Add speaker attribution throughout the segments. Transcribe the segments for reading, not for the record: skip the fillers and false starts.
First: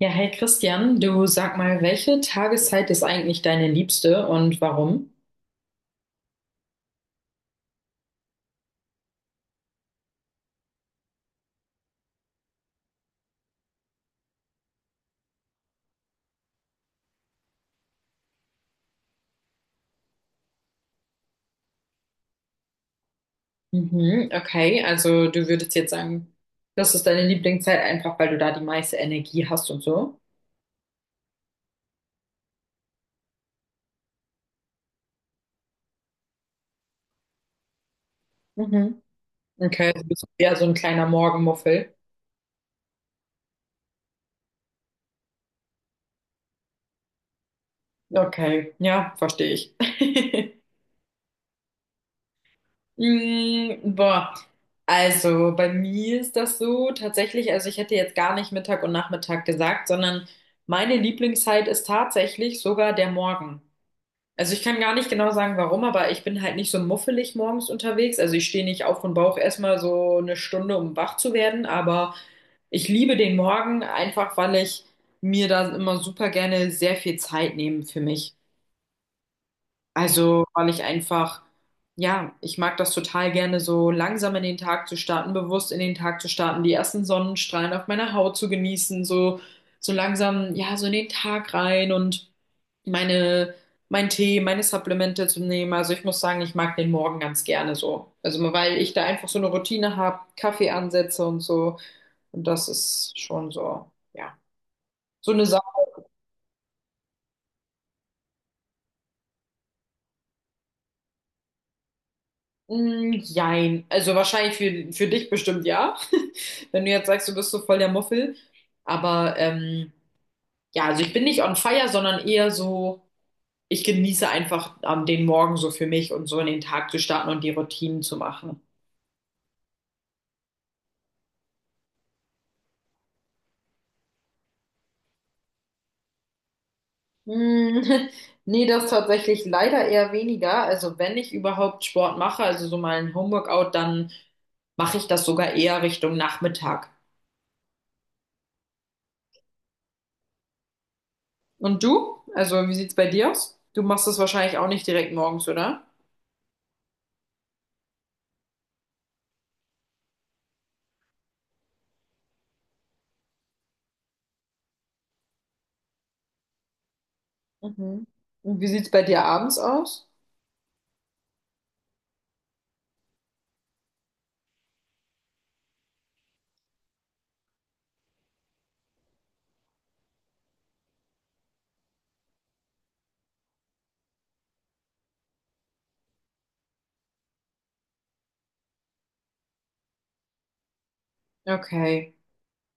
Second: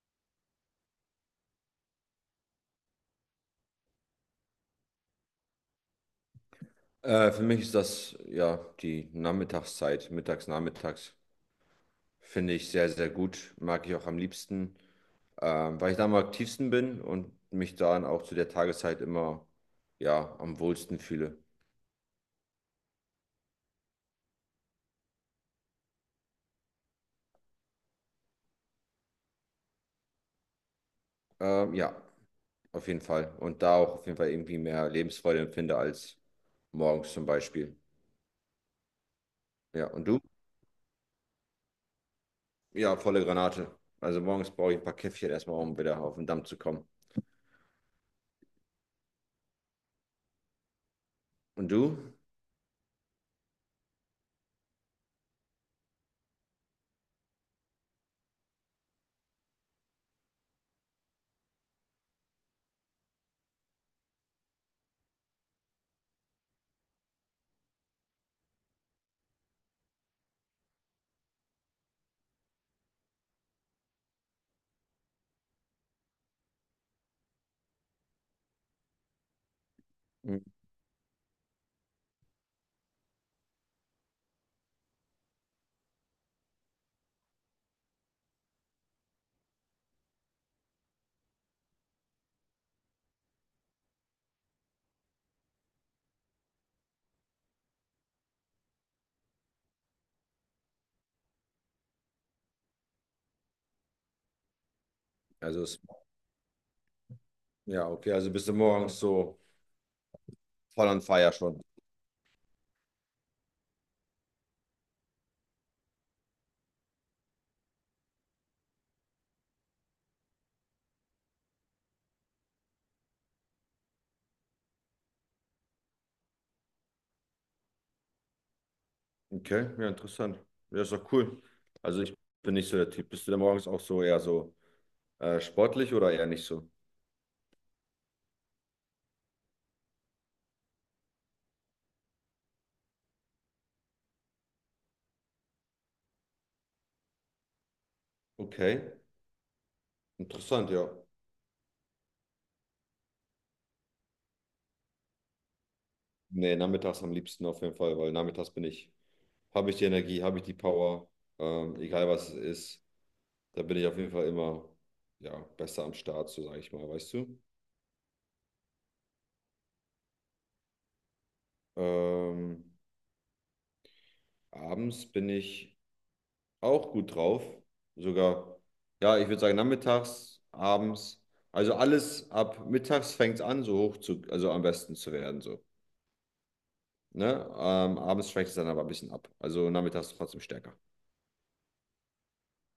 Speaker 1: Ja, hey Christian, du sag mal, welche Tageszeit ist eigentlich deine liebste und warum?
Speaker 2: Für mich ist das ja die Nachmittagszeit, mittags, nachmittags. Finde ich sehr, sehr gut. Mag ich auch am liebsten, weil ich da am aktivsten bin und mich dann auch zu der Tageszeit immer ja, am wohlsten fühle.
Speaker 1: Mhm, okay, also du würdest jetzt sagen, das ist deine Lieblingszeit einfach, weil du da die meiste Energie hast und so.
Speaker 2: Ja, auf jeden Fall. Und da auch auf jeden Fall irgendwie mehr Lebensfreude empfinde als morgens zum Beispiel.
Speaker 1: Mhm.
Speaker 2: Ja,
Speaker 1: Okay, du
Speaker 2: und du?
Speaker 1: bist eher so ein kleiner Morgenmuffel.
Speaker 2: Ja, volle Granate. Also morgens brauche ich ein paar Käffchen erstmal, um wieder auf den Damm zu kommen.
Speaker 1: Okay, ja, verstehe ich.
Speaker 2: Und du?
Speaker 1: Boah, also bei mir ist das so tatsächlich, also ich hätte jetzt gar nicht Mittag und Nachmittag gesagt, sondern meine Lieblingszeit ist tatsächlich sogar der Morgen. Also ich kann gar nicht genau sagen, warum, aber ich bin halt nicht so muffelig morgens unterwegs. Also ich stehe nicht auf und brauche erstmal so eine Stunde, um wach zu werden, aber ich liebe den Morgen einfach, weil ich mir da immer super gerne sehr viel Zeit nehme für mich.
Speaker 2: Hm.
Speaker 1: Also weil ich einfach, ja, ich mag das total gerne, so langsam in den Tag zu starten, bewusst in den Tag zu starten, die ersten Sonnenstrahlen auf meiner Haut zu genießen, so, so langsam, ja, so in den Tag rein und meine, mein Tee, meine Supplemente zu nehmen. Also ich muss sagen, ich mag den Morgen ganz gerne so. Also weil ich da einfach so eine Routine habe, Kaffee ansetze und so. Und das ist schon so, ja. So eine Sache.
Speaker 2: Also, es- ja, okay, also bist du morgens so voll on fire schon.
Speaker 1: Mm, jein. Also wahrscheinlich für dich bestimmt ja. Wenn du jetzt sagst, du bist so voll der Muffel. Aber ja, also ich bin nicht on fire, sondern eher so, ich genieße einfach den Morgen so für mich und so in den Tag zu starten und die Routinen zu machen.
Speaker 2: Okay, ja, interessant. Ja, ist doch cool. Also ich bin nicht so der Typ. Bist du denn morgens auch so eher so sportlich oder eher nicht so?
Speaker 1: Hm, nee, das tatsächlich leider eher weniger. Also wenn ich überhaupt Sport mache, also so mal ein Homeworkout, dann mache ich das sogar eher Richtung Nachmittag.
Speaker 2: Okay, interessant, ja.
Speaker 1: Und du? Also wie sieht's bei dir aus? Du machst das wahrscheinlich auch nicht direkt morgens, oder?
Speaker 2: Nee, nachmittags am liebsten auf jeden Fall, weil nachmittags habe ich die Energie, habe ich die Power, egal was es ist, da bin ich auf jeden Fall immer, ja, besser am Start, so sage ich mal, weißt du?
Speaker 1: Mhm. Und wie sieht's bei dir abends aus?
Speaker 2: Ähm, abends bin ich auch gut drauf. Sogar, ja, ich würde sagen, nachmittags, abends. Also alles ab mittags fängt es an, so hoch zu, also am besten zu werden, so. Ne? Abends schwächt es dann aber ein bisschen ab. Also nachmittags trotzdem stärker.
Speaker 1: Okay.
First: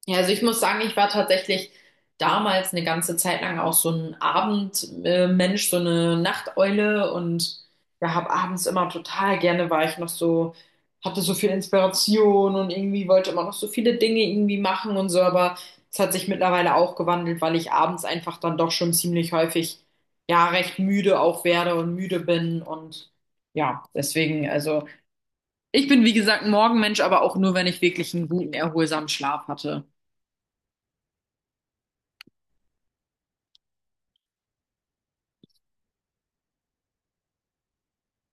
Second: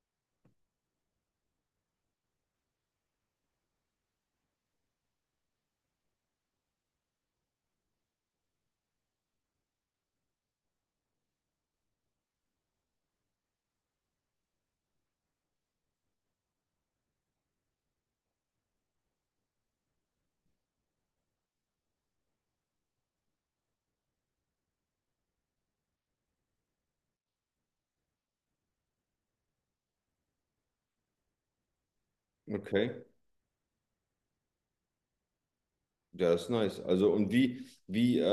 Speaker 1: Ja, also ich muss sagen, ich war tatsächlich damals eine ganze Zeit lang auch so ein Abendmensch, so eine Nachteule und ja, habe abends immer total gerne war ich noch so, hatte so viel Inspiration und irgendwie wollte immer noch so viele Dinge irgendwie machen und so, aber es hat sich mittlerweile auch gewandelt, weil ich abends einfach dann doch schon ziemlich häufig ja recht müde auch werde und müde bin und ja, deswegen, also ich bin wie gesagt ein Morgenmensch, aber auch nur, wenn ich wirklich einen guten, erholsamen Schlaf hatte.
Speaker 2: Okay. Ja, das ist nice. Also,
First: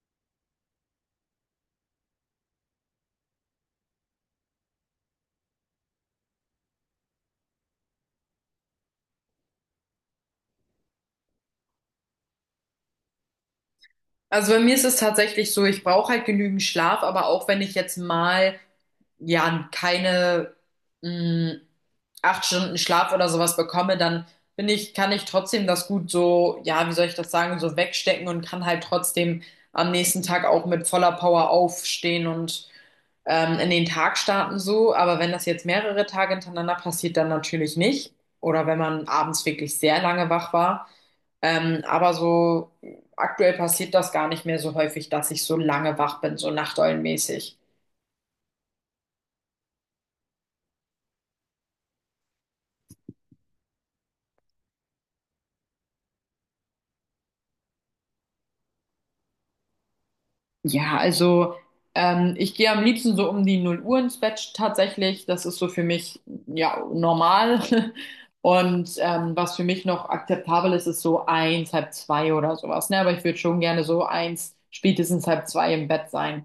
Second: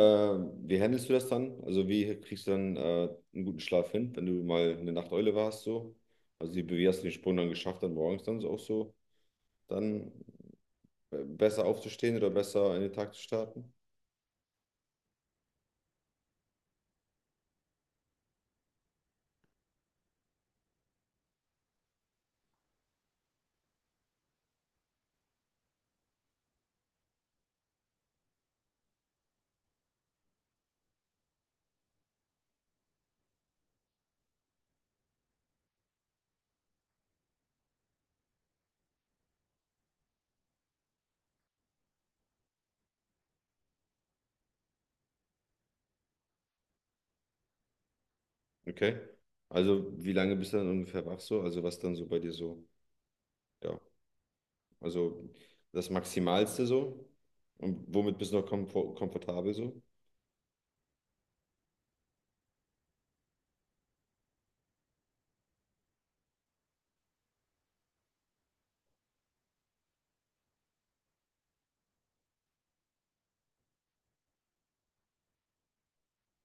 Speaker 2: wie handelst du das dann? Also, wie kriegst du dann einen guten Schlaf hin, wenn du mal eine Nachteule warst, so? Also, wie hast du den Sprung dann geschafft, dann morgens dann so auch so, dann besser aufzustehen oder besser in den Tag zu starten?
Speaker 1: Also bei mir ist es tatsächlich so, ich brauche halt genügend Schlaf, aber auch wenn ich jetzt mal ja keine mh, acht Stunden Schlaf oder sowas bekomme, dann bin ich, kann ich trotzdem das gut so, ja, wie soll ich das sagen, so wegstecken und kann halt trotzdem am nächsten Tag auch mit voller Power aufstehen und in den Tag starten so. Aber wenn das jetzt mehrere Tage hintereinander passiert, dann natürlich nicht. Oder wenn man abends wirklich sehr lange wach war. Aber so aktuell passiert das gar nicht mehr so häufig, dass ich so lange wach bin, so nachteulenmäßig.
Speaker 2: Okay. Also, wie lange bist du dann ungefähr wach so? Also, was dann so bei dir so? Ja, also das Maximalste so? Und womit bist du noch komfortabel so?
Speaker 1: Ja, also ich gehe am liebsten so um die 0 Uhr ins Bett tatsächlich. Das ist so für mich ja normal. Und was für mich noch akzeptabel ist, ist so eins, halb zwei oder sowas. Ne? Aber ich würde schon gerne so eins, spätestens halb zwei im Bett sein.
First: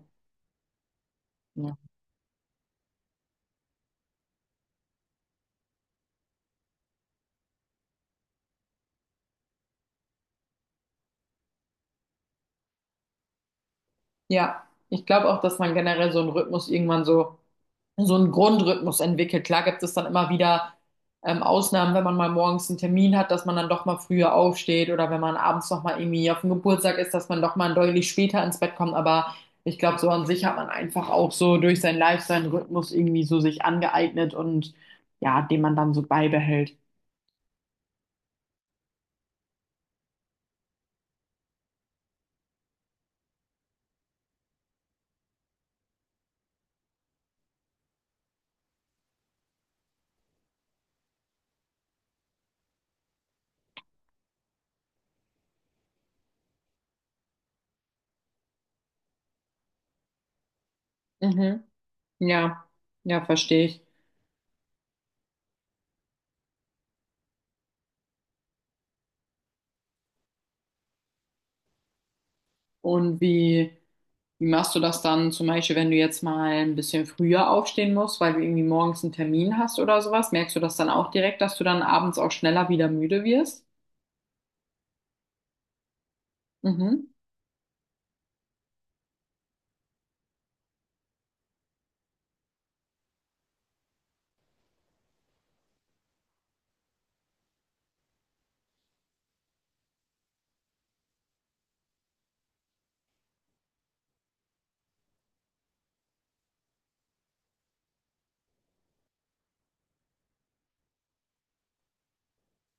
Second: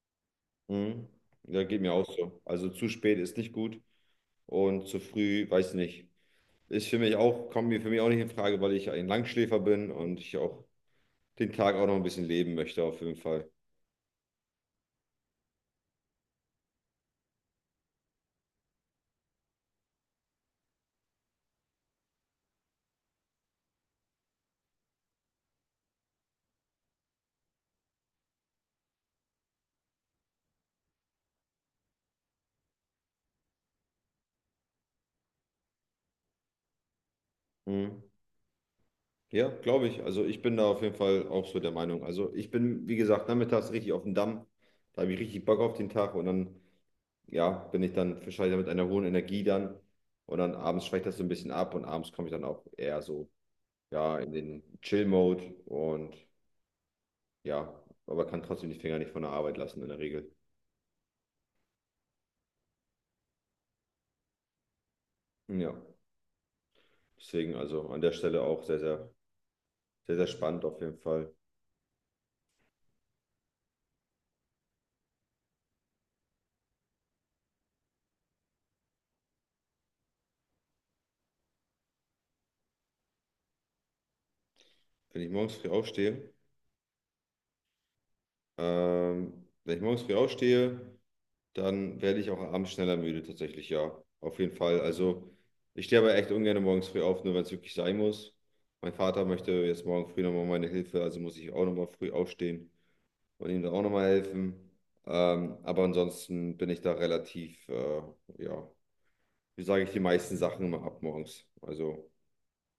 Speaker 2: Mhm. Ja,
Speaker 1: Ja.
Speaker 2: geht mir auch so. Also, zu spät ist nicht gut und zu früh, weiß nicht. Ist für mich auch, kommt mir für mich auch nicht in Frage, weil ich ein Langschläfer bin und ich auch den Tag auch noch ein bisschen leben möchte, auf jeden Fall.
Speaker 1: Ja, ich glaube auch, dass man generell so einen Rhythmus irgendwann so, so einen Grundrhythmus entwickelt. Klar gibt es dann immer wieder Ausnahmen, wenn man mal morgens einen Termin hat, dass man dann doch mal früher aufsteht oder wenn man abends noch mal irgendwie auf dem Geburtstag ist, dass man doch mal deutlich später ins Bett kommt. Aber ich glaube, so an sich hat man einfach auch so durch seinen Lifestyle einen Rhythmus irgendwie so sich angeeignet und ja, den man dann so beibehält.
Speaker 2: Mhm. Ja, glaube ich. Also ich bin da auf jeden Fall auch so der Meinung. Also ich bin, wie gesagt, nachmittags richtig auf dem Damm. Da habe ich richtig Bock auf den Tag und dann, ja, bin ich dann wahrscheinlich mit einer hohen Energie dann. Und dann abends schwächt das so ein bisschen ab und abends komme ich dann auch eher so, ja, in den Chill-Mode und ja, aber kann trotzdem die Finger nicht von der Arbeit lassen in der Regel.
Speaker 1: Mhm. Ja, ja, verstehe ich.
Speaker 2: Ja, deswegen also an der Stelle auch sehr, sehr, sehr, sehr spannend auf jeden Fall.
Speaker 1: Und wie. Wie machst du das dann zum Beispiel, wenn du jetzt mal ein bisschen früher aufstehen musst, weil du irgendwie morgens einen Termin hast oder sowas? Merkst du das dann auch direkt, dass du dann abends auch schneller wieder müde wirst?
Speaker 2: Wenn ich morgens früh aufstehe,
Speaker 1: Mhm.
Speaker 2: Wenn ich morgens früh aufstehe, dann werde ich auch abends schneller müde, tatsächlich, ja. Auf jeden Fall. Also, ich stehe aber echt ungern morgens früh auf, nur wenn es wirklich sein muss. Mein Vater möchte jetzt morgen früh nochmal meine Hilfe, also muss ich auch nochmal früh aufstehen und ihm da auch nochmal helfen. Aber ansonsten bin ich da relativ, ja, wie sage ich, die meisten Sachen immer ab morgens. Also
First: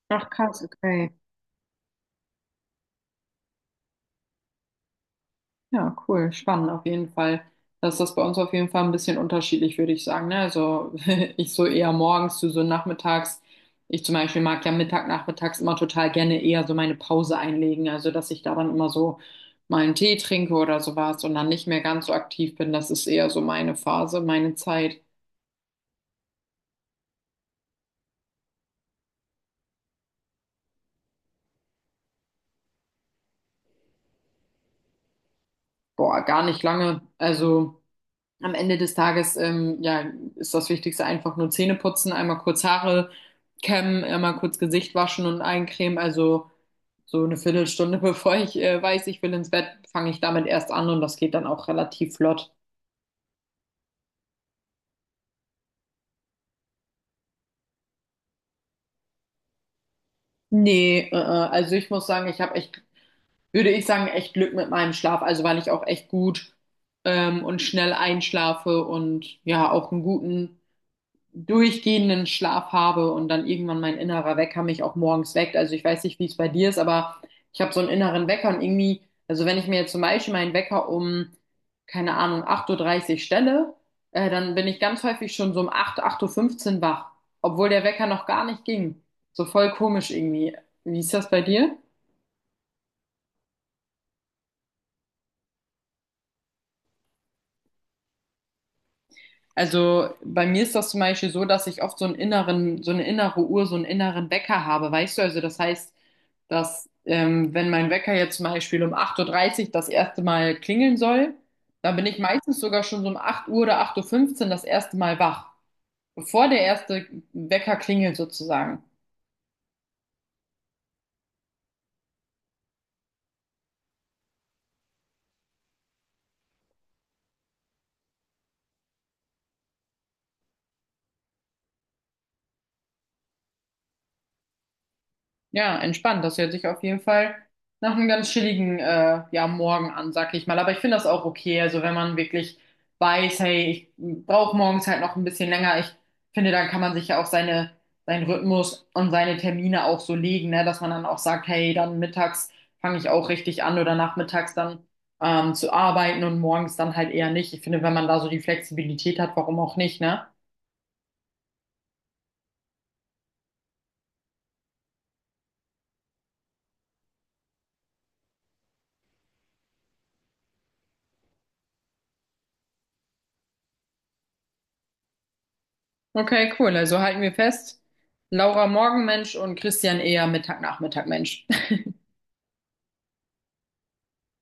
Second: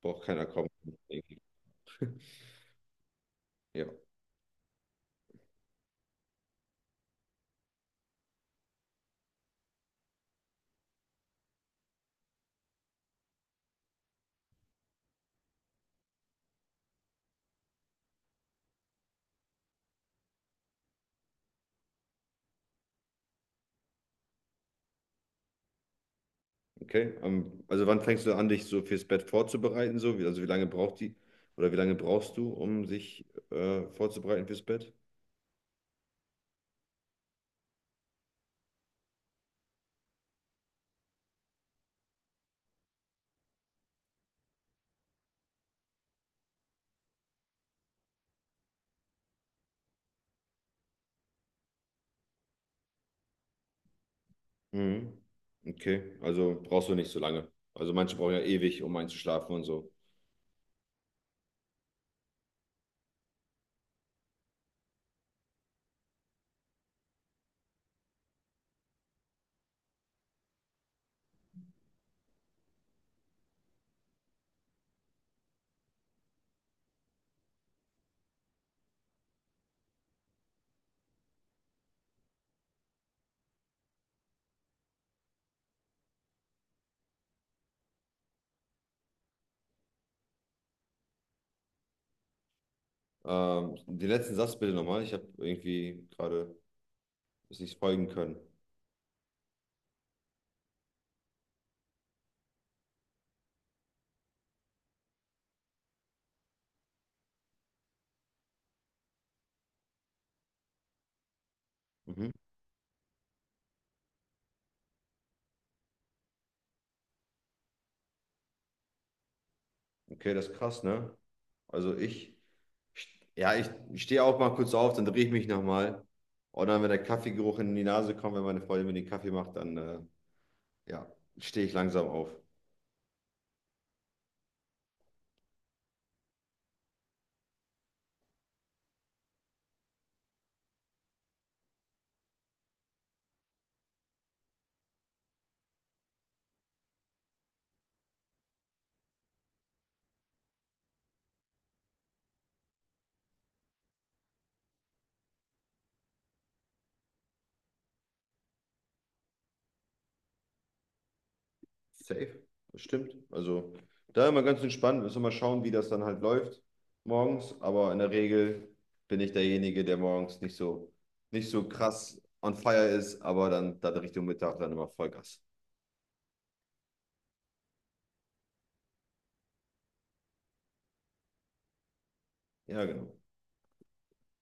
Speaker 2: braucht
Speaker 1: Ach
Speaker 2: keiner
Speaker 1: krass,
Speaker 2: kommen.
Speaker 1: okay.
Speaker 2: Ja.
Speaker 1: Ja, cool, spannend auf jeden Fall. Das ist das bei uns auf jeden Fall ein bisschen unterschiedlich, würde ich sagen. Ne? Also ich so eher morgens, du so nachmittags. Ich zum Beispiel mag ja Mittag, nachmittags immer total gerne eher so meine Pause einlegen. Also dass ich da dann immer so mal einen Tee trinke oder sowas und dann nicht mehr ganz so aktiv bin. Das ist eher so meine Phase, meine Zeit.
Speaker 2: Okay, also wann fängst du an, dich so fürs Bett vorzubereiten? So? Wie, also wie lange braucht die oder wie lange brauchst du, um sich vorzubereiten fürs Bett?
Speaker 1: Boah, gar nicht lange. Also am Ende des Tages, ja, ist das Wichtigste einfach nur Zähne putzen, einmal kurz Haare kämmen, einmal kurz Gesicht waschen und eincremen. Also so eine Viertelstunde, bevor ich weiß, ich will ins Bett, fange ich damit erst an und das geht dann auch relativ flott.
Speaker 2: Mhm. Okay, also brauchst du nicht so lange. Also manche brauchen ja ewig, um einzuschlafen und so.
Speaker 1: Nee, also ich muss sagen, ich habe echt, würde ich sagen, echt Glück mit meinem Schlaf, also weil ich auch echt gut und schnell einschlafe und ja, auch einen guten durchgehenden Schlaf habe und dann irgendwann mein innerer Wecker mich auch morgens weckt. Also ich weiß nicht, wie es bei dir ist, aber ich habe so einen inneren Wecker und irgendwie, also wenn ich mir jetzt zum Beispiel meinen Wecker um, keine Ahnung, 8.30 Uhr dreißig stelle, dann bin ich ganz häufig schon so um 8, 8.15 Uhr fünfzehn wach, obwohl der Wecker noch gar nicht ging. So voll komisch irgendwie. Wie ist das bei dir?
Speaker 2: Den letzten Satz bitte nochmal. Ich habe irgendwie gerade es nicht folgen können.
Speaker 1: Also bei mir ist das zum Beispiel so, dass ich oft so einen inneren, so eine innere Uhr, so einen inneren Wecker habe, weißt du? Also das heißt, dass wenn mein Wecker jetzt zum Beispiel um 8:30 Uhr das erste Mal klingeln soll, dann bin ich
Speaker 2: Mhm.
Speaker 1: meistens sogar schon so um 8 Uhr oder 8:15 Uhr das erste Mal wach, bevor der erste Wecker klingelt sozusagen.
Speaker 2: Okay, das ist krass, ne? Also ich, ja, ich stehe auch mal kurz auf, dann drehe ich mich nochmal. Und dann, wenn der Kaffeegeruch in die Nase kommt, wenn meine Freundin mir den Kaffee macht, dann ja, stehe ich langsam auf.
Speaker 1: Ja, entspannt. Das hört sich auf jeden Fall nach einem ganz chilligen ja, Morgen an, sag ich mal. Aber ich finde das auch okay. Also wenn man wirklich weiß, hey, ich brauche morgens halt noch ein bisschen länger. Ich finde, dann kann man sich ja auch seine, seinen Rhythmus und seine Termine auch so legen, ne? Dass man dann auch sagt, hey, dann mittags fange ich auch richtig an oder nachmittags dann zu arbeiten und morgens dann halt eher nicht. Ich finde, wenn man da so die Flexibilität hat, warum auch nicht, ne?
Speaker 2: Safe. Das stimmt. Also da immer ganz entspannt. Müssen wir mal schauen, wie das dann halt läuft morgens. Aber in der Regel bin ich derjenige, der morgens nicht so, nicht so krass on fire ist, aber dann, dann Richtung Mittag dann immer Vollgas.
Speaker 1: Okay, cool. Also halten wir fest, Laura Morgenmensch und Christian eher Mittag-Nachmittag-Mensch.
Speaker 2: Ja, genau.